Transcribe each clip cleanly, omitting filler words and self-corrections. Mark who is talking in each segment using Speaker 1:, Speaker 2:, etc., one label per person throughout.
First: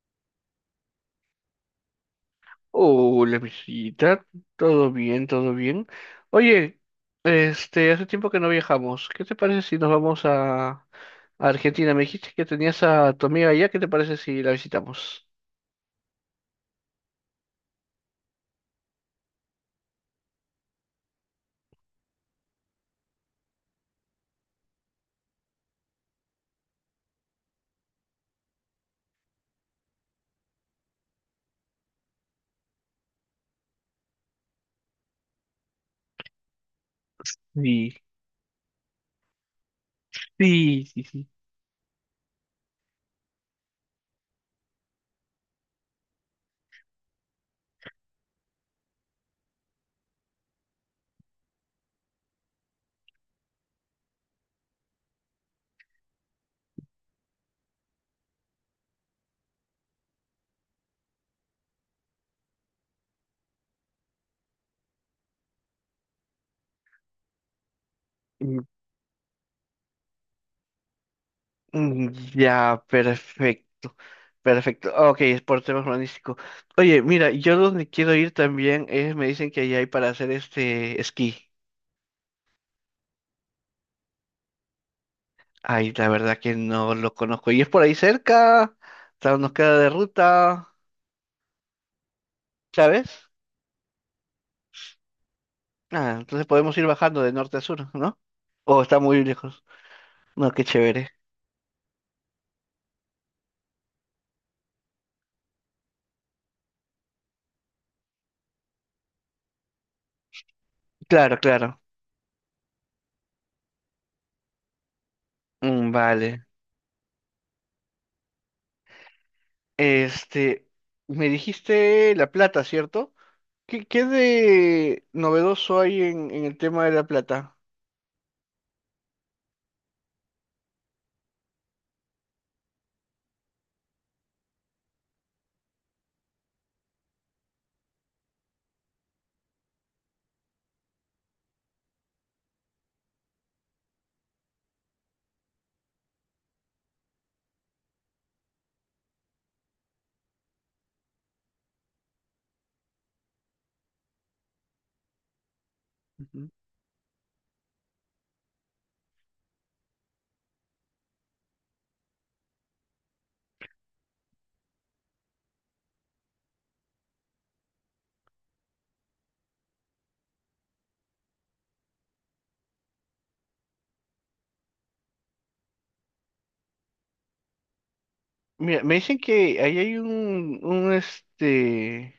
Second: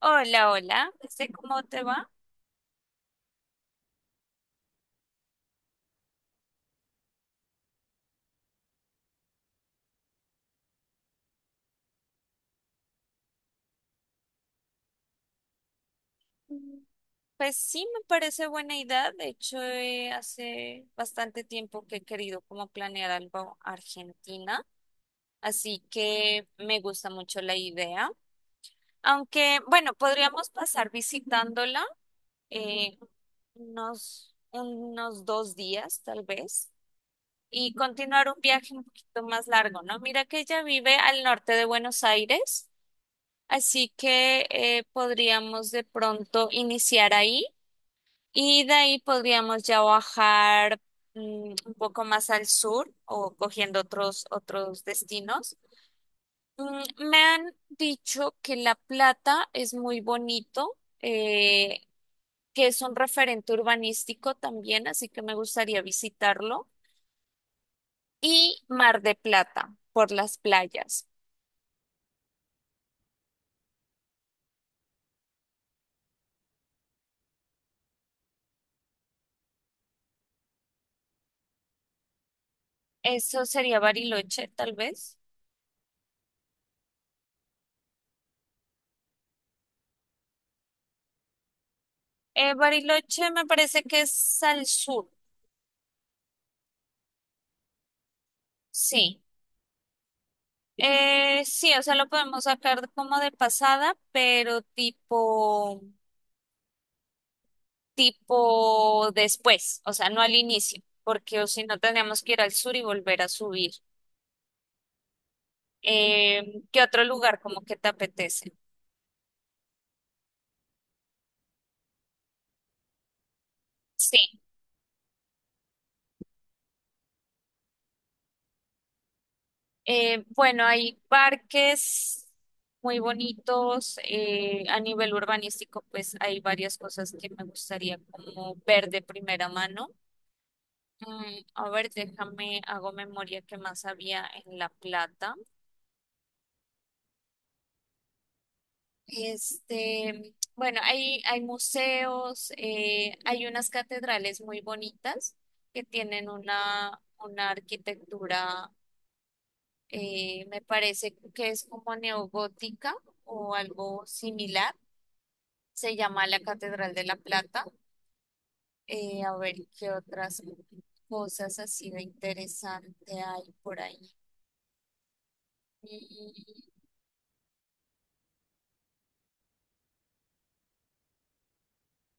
Speaker 1: Hola, hola, ¿cómo te va?
Speaker 2: Hola, visita. Todo bien, todo bien. Oye, hace tiempo que no viajamos. ¿Qué te parece si nos vamos a Argentina? Me dijiste que tenías a tu amiga allá. ¿Qué te parece si la visitamos?
Speaker 1: Mm. Pues sí, me parece buena idea. De hecho, hace bastante tiempo que he querido como planear algo Argentina, así que me gusta mucho la idea. Aunque, bueno, podríamos pasar visitándola eh, unos dos días, tal vez, y
Speaker 2: Sí.
Speaker 1: continuar un viaje un poquito más largo, ¿no? Mira que ella
Speaker 2: Sí,
Speaker 1: vive
Speaker 2: sí,
Speaker 1: al
Speaker 2: sí.
Speaker 1: norte de Buenos Aires. Así que podríamos de pronto iniciar ahí y de ahí podríamos ya bajar un poco más al sur o cogiendo otros destinos. Mm, me han dicho que La Plata es muy bonito, que es un referente urbanístico también, así que me gustaría visitarlo.
Speaker 2: Mm,
Speaker 1: Y Mar de Plata por las playas.
Speaker 2: mm, ya, perfecto. Perfecto. Ok, es por tema urbanístico. Oye, mira, yo donde quiero ir también es, me dicen que allá hay para hacer esquí.
Speaker 1: Eso sería Bariloche, tal vez.
Speaker 2: Ay, la verdad que no lo conozco. Y es por ahí cerca, claro, nos queda de ruta, ¿sabes?
Speaker 1: Bariloche me parece que es al sur,
Speaker 2: Ah, entonces podemos ir bajando de norte a sur, ¿no? O está muy
Speaker 1: sí.
Speaker 2: lejos. No, qué chévere.
Speaker 1: Sí, o sea, lo podemos sacar como de pasada, pero tipo después, o sea, no al inicio,
Speaker 2: Claro,
Speaker 1: porque o si no
Speaker 2: claro.
Speaker 1: tenemos que ir al sur y volver a subir.
Speaker 2: Mm, vale.
Speaker 1: ¿Qué otro lugar como que te apetece?
Speaker 2: Este, Me dijiste La Plata, ¿cierto? ¿Qué
Speaker 1: Sí,
Speaker 2: de novedoso hay en el tema de La Plata?
Speaker 1: bueno, hay parques muy bonitos. Eh, a nivel urbanístico, pues hay varias cosas que me gustaría como ver de primera mano. Mm, a ver, déjame, hago memoria que más había en La Plata. Este, bueno, hay museos, hay unas catedrales muy bonitas que tienen
Speaker 2: Ujú.
Speaker 1: una arquitectura, me parece que es como neogótica o algo similar. Se llama la Catedral de La Plata. A ver, ¿qué otras cosas así de interesante hay por ahí? Mm,
Speaker 2: Mira, me dicen que ahí hay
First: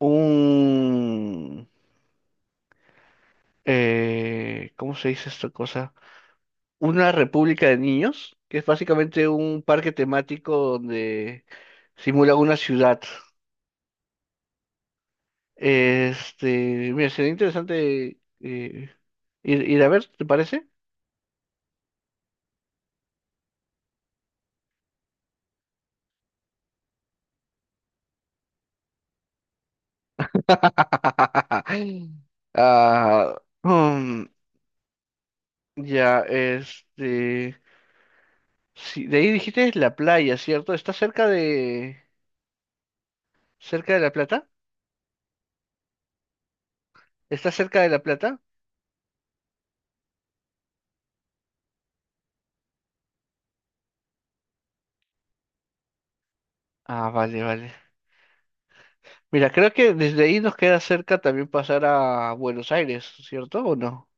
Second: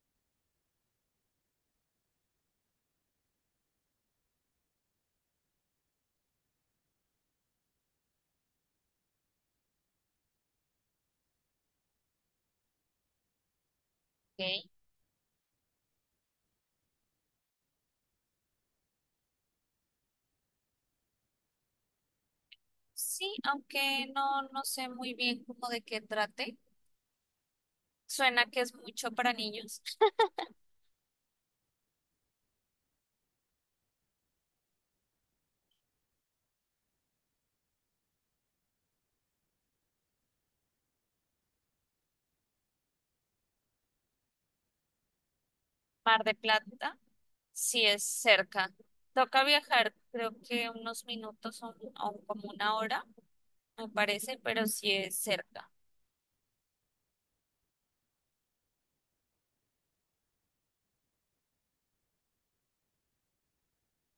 Speaker 2: un, ¿cómo se dice esta cosa? Una república de niños, que es básicamente un parque temático donde simula una ciudad.
Speaker 1: ok.
Speaker 2: Mira, sería interesante ir a ver, ¿te parece?
Speaker 1: Sí, aunque no, no sé muy bien cómo de qué trate. Suena que es mucho para niños.
Speaker 2: Ah, mm, ya, sí, de ahí dijiste la playa, ¿cierto? ¿Está cerca de La Plata?
Speaker 1: Mar de Plata,
Speaker 2: ¿Está cerca
Speaker 1: sí
Speaker 2: de La
Speaker 1: es
Speaker 2: Plata?
Speaker 1: cerca. Toca viajar, creo que unos minutos o como una hora, me parece, pero sí es cerca.
Speaker 2: Ah, vale, vale. Mira, creo que desde ahí nos queda cerca también pasar a Buenos Aires, ¿cierto o no?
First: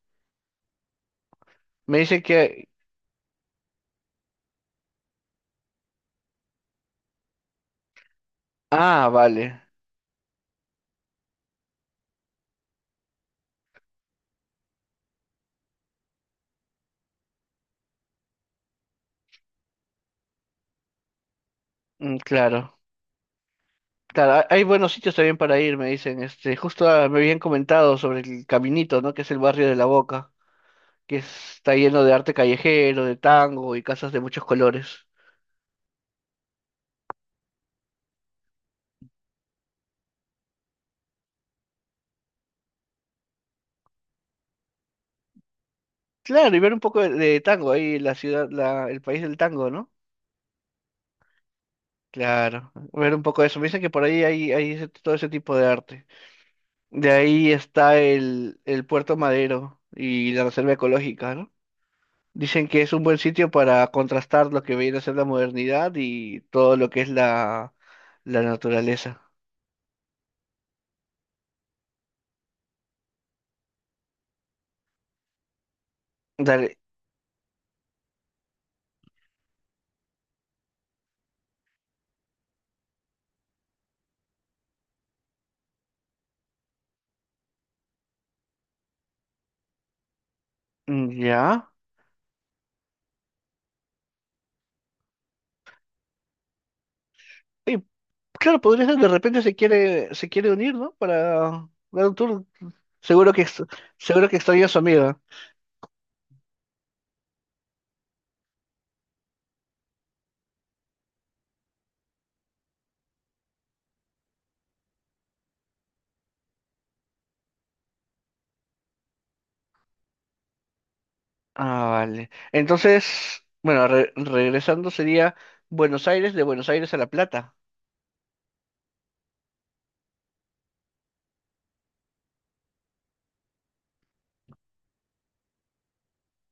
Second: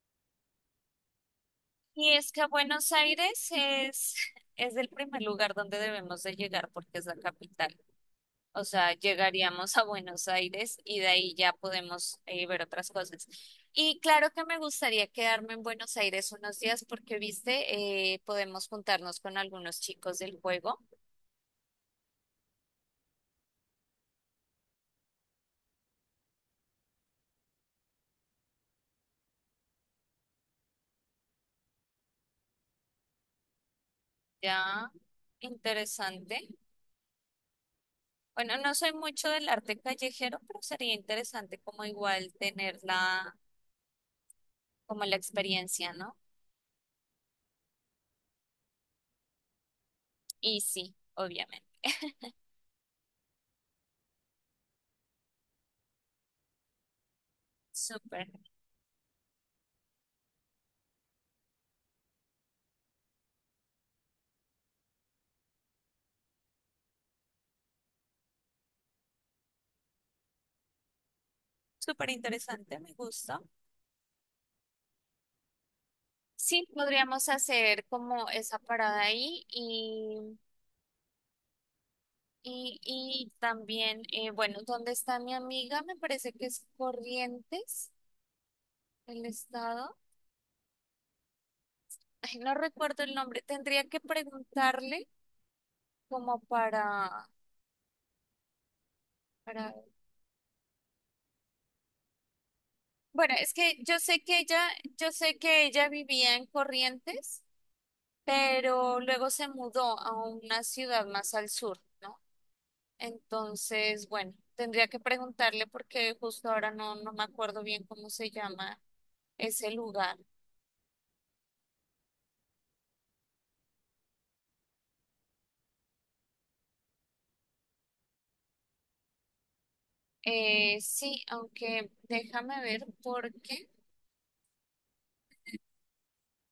Speaker 2: Me
Speaker 1: Y
Speaker 2: dicen
Speaker 1: es que
Speaker 2: que...
Speaker 1: Buenos Aires es el primer lugar donde debemos de llegar porque es la capital. O sea,
Speaker 2: Ah, vale.
Speaker 1: llegaríamos a Buenos Aires y de ahí ya podemos ver otras cosas. Y claro que me gustaría quedarme en Buenos Aires unos días porque, viste, podemos juntarnos con algunos chicos del juego.
Speaker 2: Mm, claro. Claro, hay buenos sitios también para ir, me dicen. Justo, me habían comentado sobre el Caminito, ¿no? Que es el barrio de La Boca, está lleno de arte callejero, de tango y casas de muchos
Speaker 1: Ya,
Speaker 2: colores.
Speaker 1: interesante. Bueno, no soy mucho del arte callejero, pero sería interesante como igual tener como la experiencia, ¿no?
Speaker 2: Claro, y ver un poco de tango ahí, la ciudad, el país del tango, ¿no?
Speaker 1: Y sí, obviamente.
Speaker 2: Claro, ver un poco de eso. Me dicen que por ahí hay todo ese tipo de arte. De ahí está
Speaker 1: Súper,
Speaker 2: el Puerto Madero y la Reserva Ecológica, ¿no? Dicen que es un buen sitio para contrastar lo que viene a ser la modernidad y todo lo que es la naturaleza.
Speaker 1: súper interesante, me gusta. Sí,
Speaker 2: Dale,
Speaker 1: podríamos hacer como esa parada ahí y y también, bueno, ¿dónde está mi amiga? Me parece que es Corrientes, el estado.
Speaker 2: mm, ya.
Speaker 1: Ay, no recuerdo el nombre. Tendría que preguntarle como
Speaker 2: Oye, claro, podría ser, de repente se
Speaker 1: para...
Speaker 2: quiere, se quiere unir, ¿no? Para dar un tour. Seguro
Speaker 1: Bueno,
Speaker 2: que,
Speaker 1: es
Speaker 2: ex-
Speaker 1: que yo sé
Speaker 2: seguro que
Speaker 1: que
Speaker 2: extraña a su
Speaker 1: yo
Speaker 2: amiga.
Speaker 1: sé que ella vivía en Corrientes, pero luego se mudó a una ciudad más al sur, ¿no? Entonces, bueno, tendría que preguntarle porque justo ahora no, no me acuerdo bien cómo se llama ese lugar.
Speaker 2: Ah, vale. Entonces, bueno, regresando sería Buenos Aires, de Buenos Aires a La Plata.
Speaker 1: Sí, aunque déjame ver porque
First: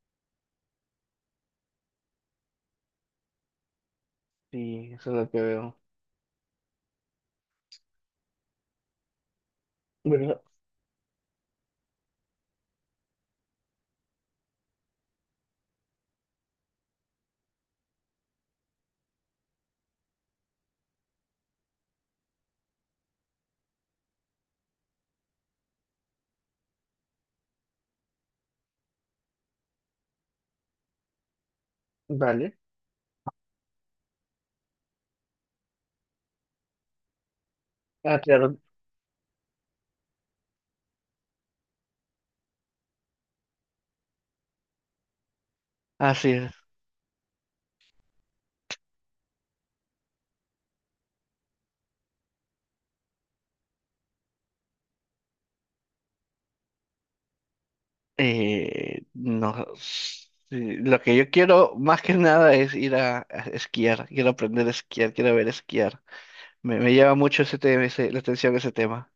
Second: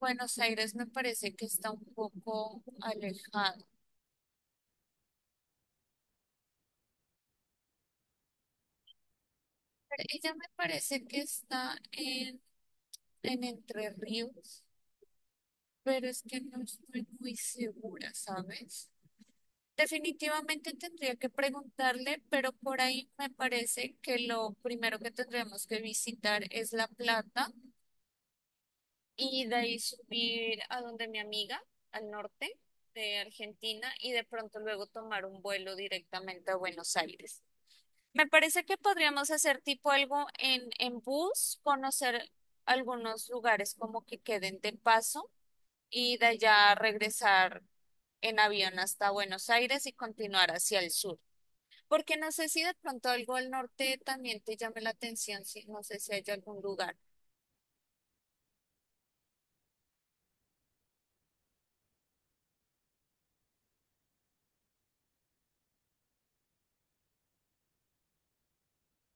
Speaker 1: Buenos Aires me parece que está un poco alejado.
Speaker 2: Sí, eso es lo que veo.
Speaker 1: Ella
Speaker 2: Bueno,
Speaker 1: me parece que está en Entre Ríos, pero es que no estoy muy segura, ¿sabes? Definitivamente tendría que preguntarle, pero por ahí me parece que lo primero que tendríamos que visitar es La Plata y de ahí subir a donde mi amiga, al norte
Speaker 2: vale.
Speaker 1: de Argentina, y de pronto luego tomar un vuelo directamente a Buenos Aires.
Speaker 2: Ah,
Speaker 1: Me
Speaker 2: claro.
Speaker 1: parece que podríamos hacer tipo algo en bus, conocer algunos lugares como que queden de paso y de
Speaker 2: Así es.
Speaker 1: allá regresar en avión hasta Buenos Aires y continuar hacia el sur. Porque no sé si de pronto algo al norte también te llame la atención, si no sé si hay algún lugar,
Speaker 2: No, lo que yo quiero más que nada es ir a esquiar, quiero aprender a esquiar, quiero ver esquiar. Me llama mucho ese tema, la atención ese tema.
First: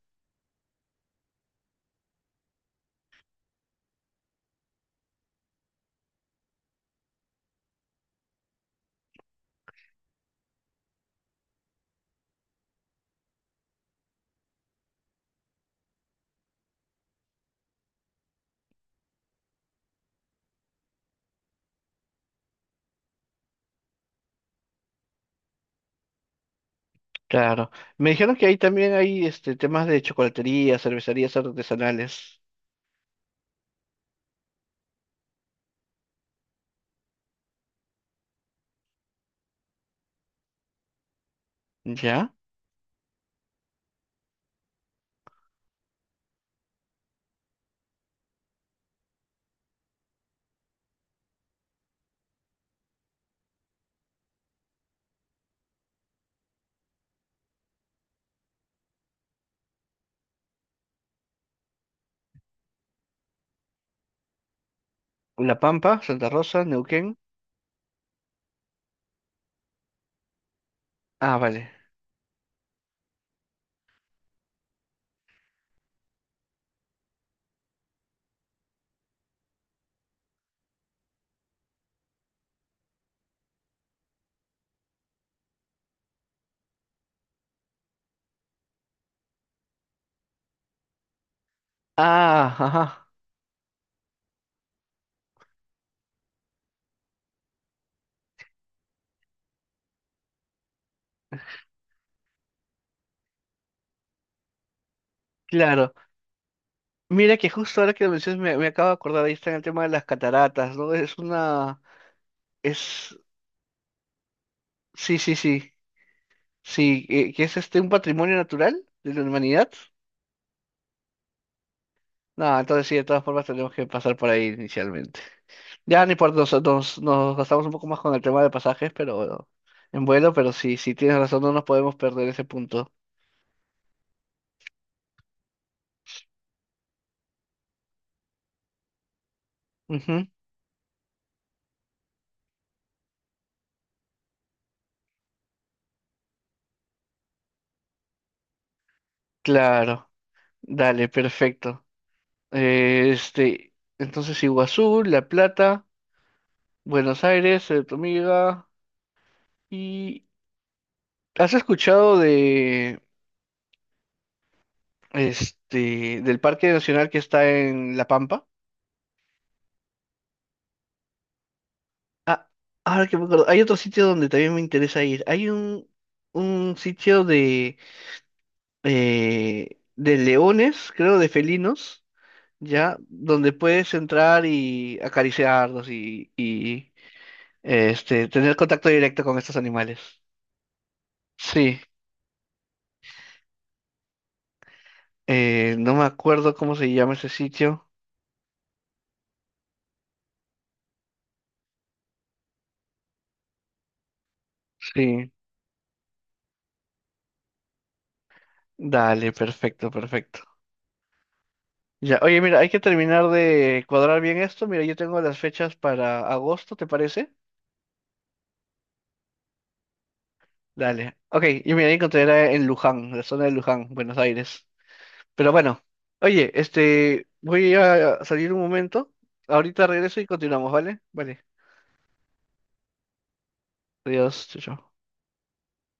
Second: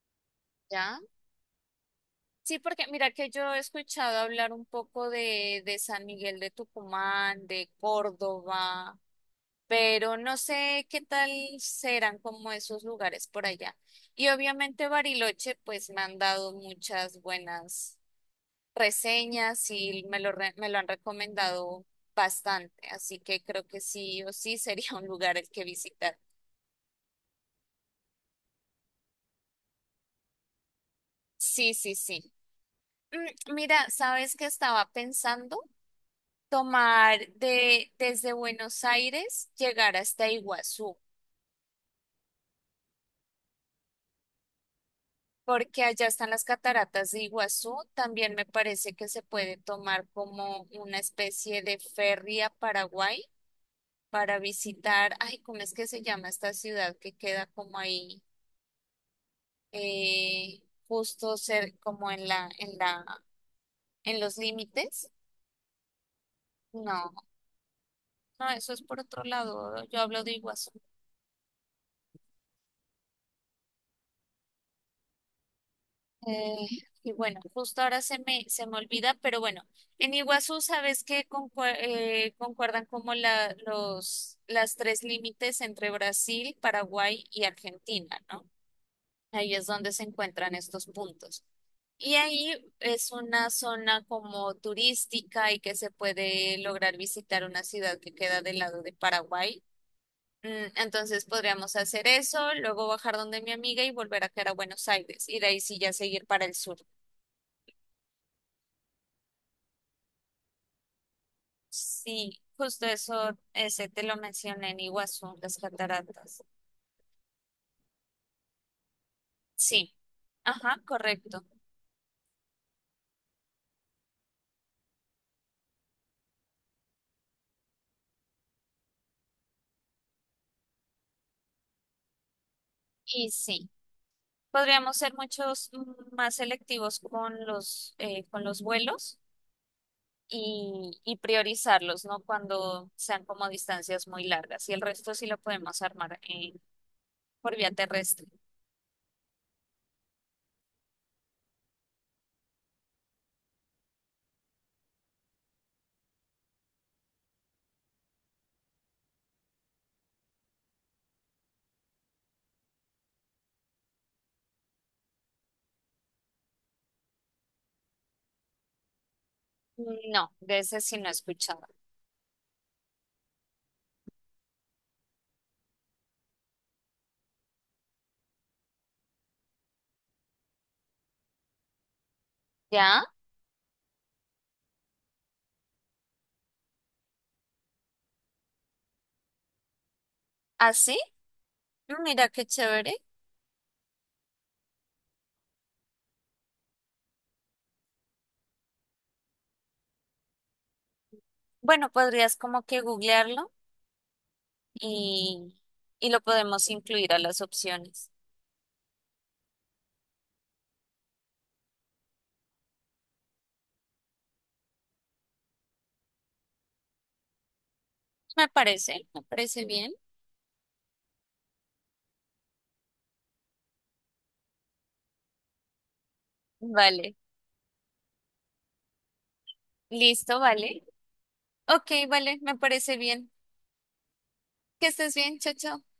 Speaker 1: ¿ya? Sí, porque mira que yo he escuchado hablar un poco de San Miguel de Tucumán, de Córdoba, pero no sé qué tal serán como esos lugares por allá. Y obviamente Bariloche, pues me han dado muchas buenas reseñas y me lo, re- me lo han recomendado bastante, así que creo que sí o sí sería un lugar el que visitar.
Speaker 2: Claro. Me dijeron que ahí también hay temas de chocolatería, cervecerías
Speaker 1: Sí, sí, sí.
Speaker 2: artesanales.
Speaker 1: Mm, mira, ¿sabes qué estaba pensando? Tomar desde Buenos Aires, llegar hasta Iguazú,
Speaker 2: ¿Ya?
Speaker 1: porque allá están las cataratas de Iguazú. También me parece que se puede tomar como una especie de ferry a Paraguay para visitar, ay, ¿cómo es que se llama esta ciudad que queda como ahí, eh, justo ser como en en los límites?
Speaker 2: La Pampa, Santa Rosa,
Speaker 1: No,
Speaker 2: Neuquén.
Speaker 1: no, eso es por otro lado, yo hablo de Iguazú.
Speaker 2: Ah, vale.
Speaker 1: Eh, y bueno, justo ahora se se me olvida, pero bueno, en Iguazú sabes que concue- concuerdan como las tres límites entre Brasil, Paraguay y Argentina, ¿no? Ahí es donde se encuentran estos puntos. Y ahí
Speaker 2: Ah, ajá.
Speaker 1: es una zona como turística y que se puede lograr visitar una ciudad que queda del lado de Paraguay. Mm, entonces podríamos hacer eso, luego bajar donde mi amiga y volver a caer a Buenos Aires y de ahí sí
Speaker 2: Claro.
Speaker 1: ya seguir para el sur.
Speaker 2: Mira que justo ahora que lo mencionas me acabo de acordar, ahí está el tema de las cataratas, ¿no?
Speaker 1: Sí, justo
Speaker 2: Es...
Speaker 1: eso, ese te lo mencioné en
Speaker 2: Sí, sí,
Speaker 1: Iguazú, las
Speaker 2: sí.
Speaker 1: cataratas.
Speaker 2: Sí, que es un patrimonio natural de la humanidad.
Speaker 1: Sí, ajá, correcto.
Speaker 2: No, entonces sí, de todas formas tenemos que pasar por ahí inicialmente. Ya ni por nos gastamos un poco más con el tema de pasajes, pero bueno, en vuelo, pero sí, sí tienes razón, no nos podemos perder ese punto.
Speaker 1: Y sí, podríamos ser muchos más selectivos con los vuelos
Speaker 2: Ujú,
Speaker 1: y priorizarlos, ¿no? Cuando sean como distancias muy largas. Y el resto sí lo podemos armar por vía terrestre.
Speaker 2: claro, dale, perfecto. Eh, este, entonces Iguazú, La Plata, Buenos Aires, tu amiga. ¿Y has escuchado de este del Parque Nacional que está en La Pampa?
Speaker 1: No, de ese sí no he escuchado.
Speaker 2: Ah, ahora que me acuerdo, hay otro sitio donde también me interesa ir. Hay un sitio de leones, creo, de felinos, ya,
Speaker 1: ¿Ya?
Speaker 2: donde puedes entrar y acariciarlos y tener contacto directo con estos animales.
Speaker 1: ¿Así?
Speaker 2: Sí,
Speaker 1: Mira qué chévere.
Speaker 2: no me acuerdo cómo se llama ese sitio.
Speaker 1: Bueno, podrías como que googlearlo
Speaker 2: Sí,
Speaker 1: y, y lo podemos incluir a las opciones.
Speaker 2: dale, perfecto, perfecto. Ya, oye, mira, hay que terminar de cuadrar bien esto. Mira, yo tengo las fechas para agosto, ¿te parece?
Speaker 1: Me parece bien.
Speaker 2: Dale. Ok, yo me encontré era en Luján, la zona de Luján, Buenos Aires. Pero bueno, oye,
Speaker 1: Vale,
Speaker 2: voy a salir un momento. Ahorita regreso y
Speaker 1: listo,
Speaker 2: continuamos,
Speaker 1: vale.
Speaker 2: ¿vale? Vale.
Speaker 1: Ok, vale, me parece bien.
Speaker 2: Adiós, chao,
Speaker 1: Que
Speaker 2: chao.
Speaker 1: estés bien, chao, chao.